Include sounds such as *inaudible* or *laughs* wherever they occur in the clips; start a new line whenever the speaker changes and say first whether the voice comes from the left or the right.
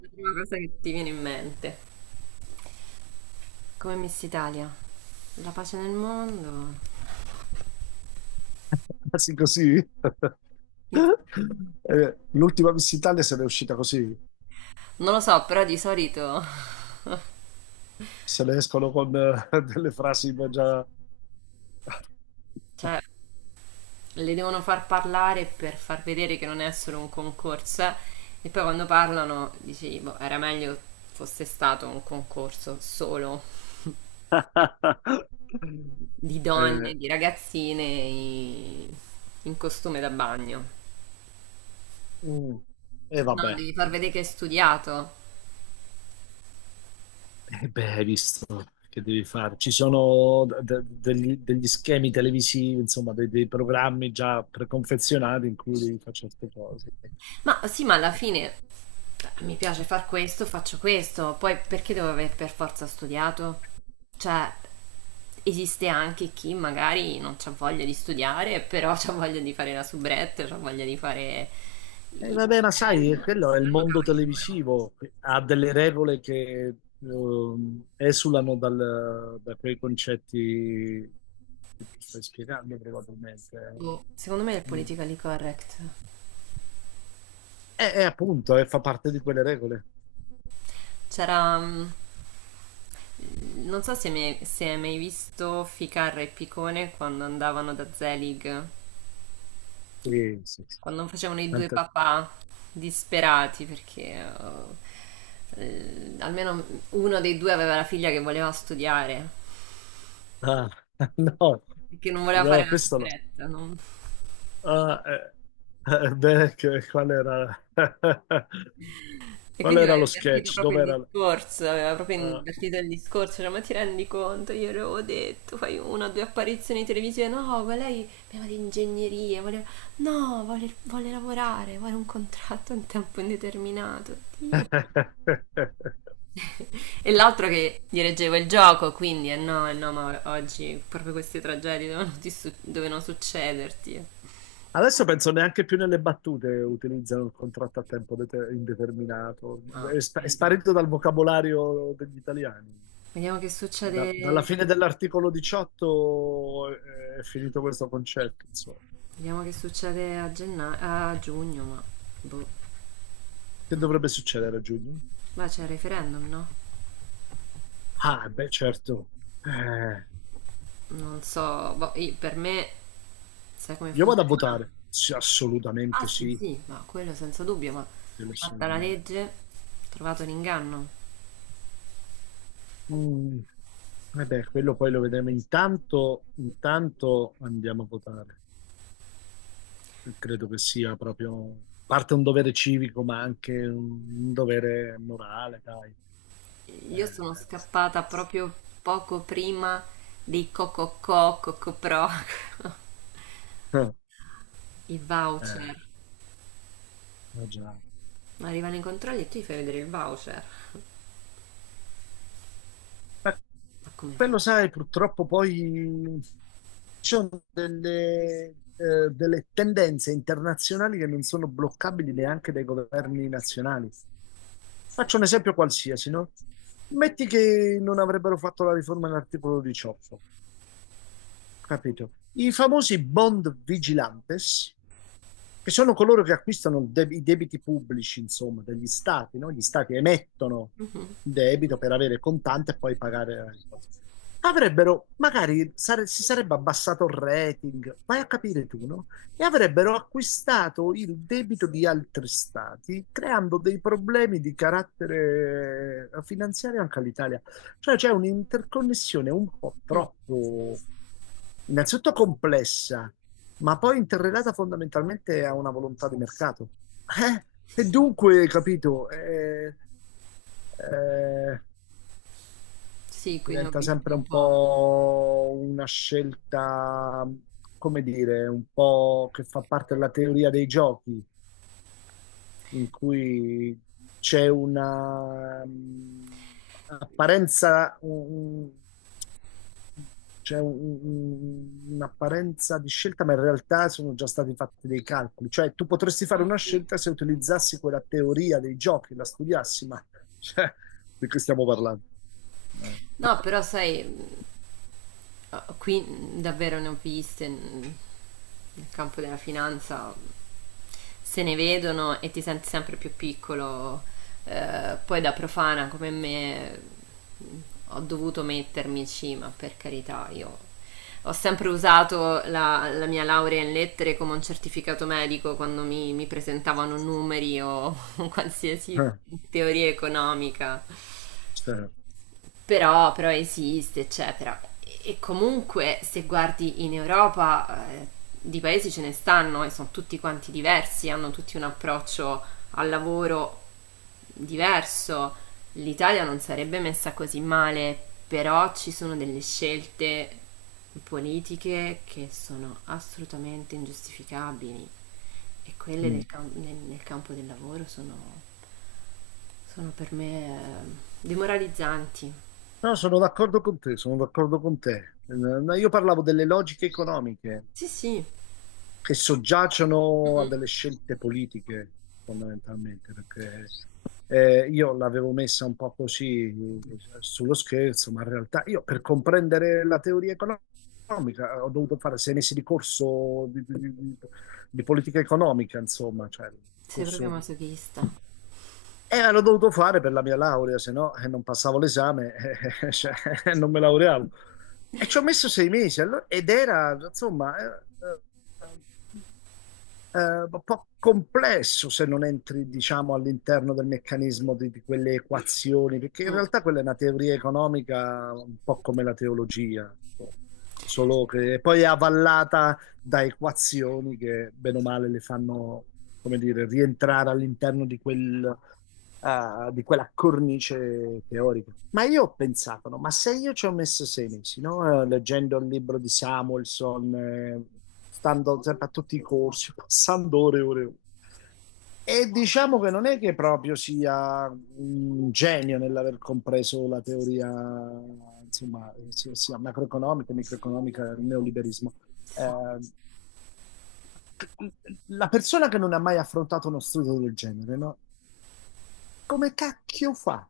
right: La prima cosa che ti viene in mente. Come Miss Italia? La pace nel mondo?
left: Quasi così.
right: Non
left: L'ultima Miss Italia se n'è uscita così,
right: lo so, però di solito...
left: se ne escono con *laughs* delle frasi già.
right: Cioè, le devono far parlare per far vedere che non è solo un concorso. E poi quando parlano, dici, boh, era meglio fosse stato un concorso solo
left: *laughs*
right: di donne,
left: Eh,
right: di in costume da bagno.
left: mm, e
right: No,
left: vabbè.
right: devi far vedere che hai studiato.
left: Beh, hai visto che devi fare. Ci sono degli schemi televisivi, insomma, dei programmi già preconfezionati in cui devi fare certe cose.
right: Ma sì, ma alla fine mi piace far questo, faccio questo, poi perché devo aver per forza studiato? Cioè, esiste anche chi magari non ha voglia di studiare, però ha voglia di fare la soubrette, ha voglia di fare il
left: Vabbè, ma sai,
right: modello,
left: quello è il
right: saranno
left: mondo
right: cavoli loro.
left: televisivo, ha delle regole che esulano da quei concetti che tu stai spiegando probabilmente.
right: Secondo me è il
left: Eh. Mm.
right: politically correct.
left: E appunto, fa parte di quelle regole.
right: C'era non so se se hai mai visto Ficarra e Picone quando andavano da Zelig,
left: Sì, sì, sì.
right: quando facevano i due
left: Tanta-
right: papà disperati perché almeno uno dei due aveva la figlia che voleva studiare
left: Ah, *laughs* no,
right: e che non voleva fare
left: no,
right: la
left: questo no.
right: soubretta, no?
left: Ah, *laughs* beh, qual era. *laughs*
right: E
left: Qual
right: quindi
left: era
right: aveva
left: lo
right: invertito
left: sketch?
right: proprio il
left: Dov'era.
right: discorso, aveva proprio
left: Ah.
right: invertito il discorso, cioè ma ti rendi conto, io le avevo detto, fai una o due apparizioni televisive, no, ma lei voleva di ingegneria, voleva... no, vuole, vuole lavorare, vuole un contratto a tempo indeterminato, Dio.
left: *laughs*
right: *laughs* E l'altro che dirigeva il gioco, quindi eh no, ma oggi proprio queste tragedie dovevano, dovevano succederti.
left: Adesso penso neanche più nelle battute utilizzano il contratto a tempo indeterminato,
right: No,
left: è,
right: per
left: è
right: carità.
left: sparito dal vocabolario degli italiani.
right: Vediamo che
left: Dalla
right: succede.
left: fine dell'articolo 18 è finito questo concetto, insomma.
right: Vediamo che succede a, a giugno, ma boh.
left: Che dovrebbe succedere a giugno?
right: Ma c'è il referendum, no?
left: Ah, beh, certo. Eh,
right: Non so, boh, per me sai come
left: io vado a
right: funziona?
left: votare. Sì,
right: Ah
left: assolutamente
right: sì,
left: sì,
right: sì, ma quello senza dubbio, ma
left: quello
right: fatta la
left: assolutamente.
right: legge, trovato l'inganno.
left: Mm, Vabbè, quello poi lo vedremo. Intanto andiamo a votare. Credo che sia proprio parte un dovere civico, ma anche un dovere morale, dai.
right: Io sono
left: Eh,
right: scappata proprio poco prima dei Cococò, Cocopro,
left: eh,
right: *laughs* i
left: eh,
right: voucher.
left: Già.
right: Ma arrivano i controlli e tu gli fai vedere il voucher.
left: Ma
right: Ma come fa?
left: quello, sai, purtroppo poi ci sono delle tendenze internazionali che non sono bloccabili neanche dai governi nazionali. Faccio un esempio qualsiasi, no? Metti che non avrebbero fatto la riforma dell'articolo 18. Capito? I famosi bond vigilantes, che sono coloro che acquistano i debiti pubblici, insomma, degli stati, no? Gli stati emettono il debito per avere contante e poi pagare la cosa. Avrebbero, magari si sarebbe abbassato il rating, vai a capire tu, no? E avrebbero acquistato il debito di altri stati, creando dei problemi di carattere finanziario anche all'Italia. Cioè c'è un'interconnessione un po' troppo, innanzitutto complessa, ma poi interrelata fondamentalmente a una volontà di mercato. Eh? E dunque, capito, eh,
right: Sì, quindi ho
left: diventa
right: visto
left: sempre
right: un
left: un
right: po'.
left: po' una scelta, come dire, un po' che fa parte della teoria dei giochi, in cui c'è una apparenza, c'è un'apparenza di scelta, ma in realtà sono già stati fatti dei calcoli. Cioè, tu potresti fare
right: Ah
left: una
right: sì.
left: scelta se utilizzassi quella teoria dei giochi, la studiassi, ma cioè, di che stiamo parlando? Eh,
right: No, però sai, ah, qui davvero ne ho viste, nel campo della finanza, se ne vedono e ti senti sempre più piccolo. Poi da profana come me, mh, ho dovuto mettermici, ma per carità, io ho sempre usato la mia laurea in lettere come un certificato medico quando mi presentavano numeri o *laughs* qualsiasi
left: eh,
right: teoria economica.
left: certo.
right: Però, però esiste, eccetera. E comunque, se guardi in Europa, di paesi ce ne stanno e sono tutti quanti diversi, hanno tutti un approccio al lavoro diverso. L'Italia non sarebbe messa così male, però ci sono delle scelte politiche che sono assolutamente ingiustificabili e quelle
left: Mm.
right: del nel campo del lavoro sono, sono per me demoralizzanti.
left: No, sono d'accordo con te, sono d'accordo con te. No, io parlavo delle logiche economiche
right: Sì, sì.
left: che soggiacciono a
right: Mm,
left: delle scelte politiche, fondamentalmente. Perché io l'avevo messa un po' così, sullo scherzo, ma in realtà io per comprendere la teoria economica ho dovuto fare 6 mesi di corso di di politica economica, insomma, cioè,
right: sei proprio
left: corso.
right: masochista.
left: E l'ho dovuto fare per la mia laurea, se no non passavo l'esame, *laughs* cioè, non me laureavo. E ci ho messo 6 mesi, ed era, insomma, eh, eh, eh, un po' complesso se non entri, diciamo, all'interno del meccanismo di quelle equazioni, perché in
right: Mm,
left: realtà quella è una teoria economica un po' come la teologia, insomma, ecco. Solo che poi è avvallata da equazioni che bene o male le fanno, come dire, rientrare all'interno di quella cornice teorica. Ma io ho pensato, no? Ma se io ci ho messo 6 mesi, no? Leggendo il libro di Samuelson, stando sempre a tutti i corsi, *laughs* passando ore e ore e ore. E diciamo che non è che proprio sia un genio nell'aver compreso la teoria, insomma, sia, sia macroeconomica, microeconomica, il neoliberismo. Eh,
right: sì.
left: la persona che non ha mai affrontato uno studio del genere, no? Come cacchio fa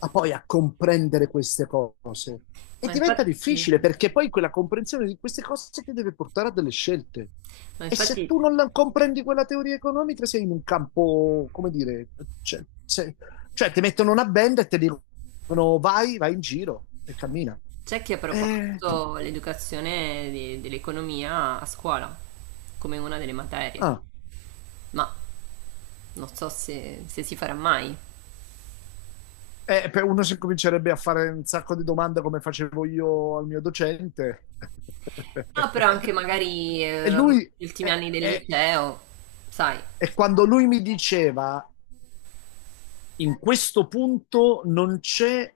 left: a poi a comprendere queste cose? E
right: Ma
left: diventa difficile
right: infatti,
left: perché poi quella comprensione di queste cose ti deve portare a delle scelte.
right: ma
left: E se
right: infatti
left: tu non comprendi quella teoria economica, sei in un campo, come dire, cioè, cioè, ti mettono una benda e ti dicono vai, vai in giro e cammina.
right: c'è chi ha
left: Eh,
right: proposto l'educazione dell'economia a scuola come una delle materie,
left: ah.
right: ma non so se si farà mai.
left: Per uno si comincerebbe a fare un sacco di domande come facevo io al mio docente.
right: Ah, però anche
left: *laughs*
right: magari
left: E lui,
right: gli ultimi
left: e,
right: anni del
left: e-
right: liceo, sai.
left: e quando lui mi diceva, in questo punto non c'è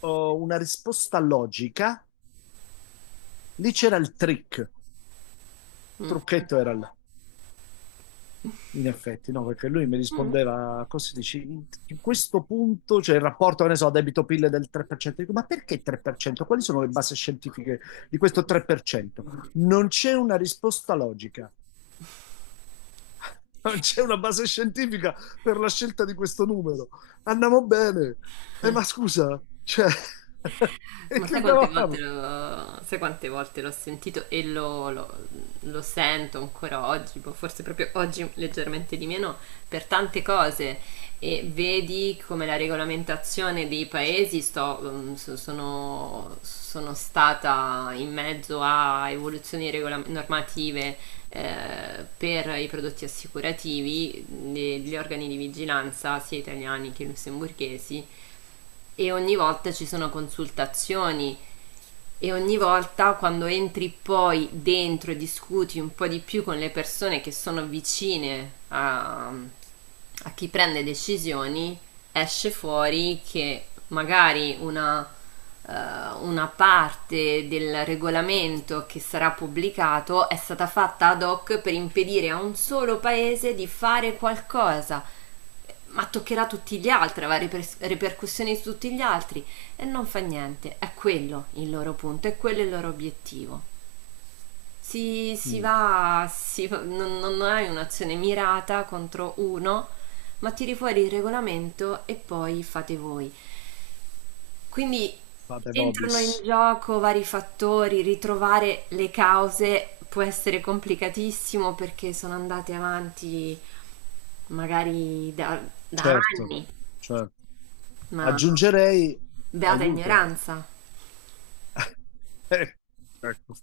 left: oh, una risposta logica, lì c'era il trick, il trucchetto era. In effetti, no, perché lui mi
right: Mm.
left: rispondeva a cose, dici, in questo punto, cioè il rapporto, che ne so, debito-PIL del 3%, dico, ma perché 3%? Quali sono le basi scientifiche di questo 3%? Non c'è una risposta logica, *laughs* non c'è una base scientifica per la scelta di questo numero. Andiamo bene. Ma
right: *laughs*
left: scusa, cioè, *laughs* e
right: Ma
left: che
right: sai
left: stavo
right: quante
left: a
right: volte
left: fare?
right: l'ho, sai quante volte l'ho sentito e lo sento ancora oggi, boh, forse proprio oggi leggermente di meno, per tante cose. E vedi come la regolamentazione dei paesi sono, sono stata in mezzo a evoluzioni normative, per i prodotti assicurativi, gli organi di vigilanza, sia italiani che lussemburghesi, e ogni volta ci sono consultazioni e ogni volta quando entri poi dentro e discuti un po' di più con le persone che sono vicine a, a chi prende decisioni, esce fuori che magari eh, una parte del regolamento che sarà pubblicato è stata fatta ad hoc per impedire a un solo paese di fare qualcosa, ma toccherà tutti gli altri, avrà ripercussioni su tutti gli altri, e non fa niente, è quello il loro punto, è quello il loro obiettivo. Si,
left: Mm,
right: non hai un'azione mirata contro uno, ma tiri fuori il regolamento e poi fate voi. Quindi
left: Fate
right: entrano
left: vobis,
right: in gioco vari fattori, ritrovare le cause può essere complicatissimo perché sono andate avanti magari da
left: certo,
right: anni,
left: certo.
right: ma
left: Aggiungerei
right: beata
left: aiuto.
right: ignoranza.
left: Eh, ecco.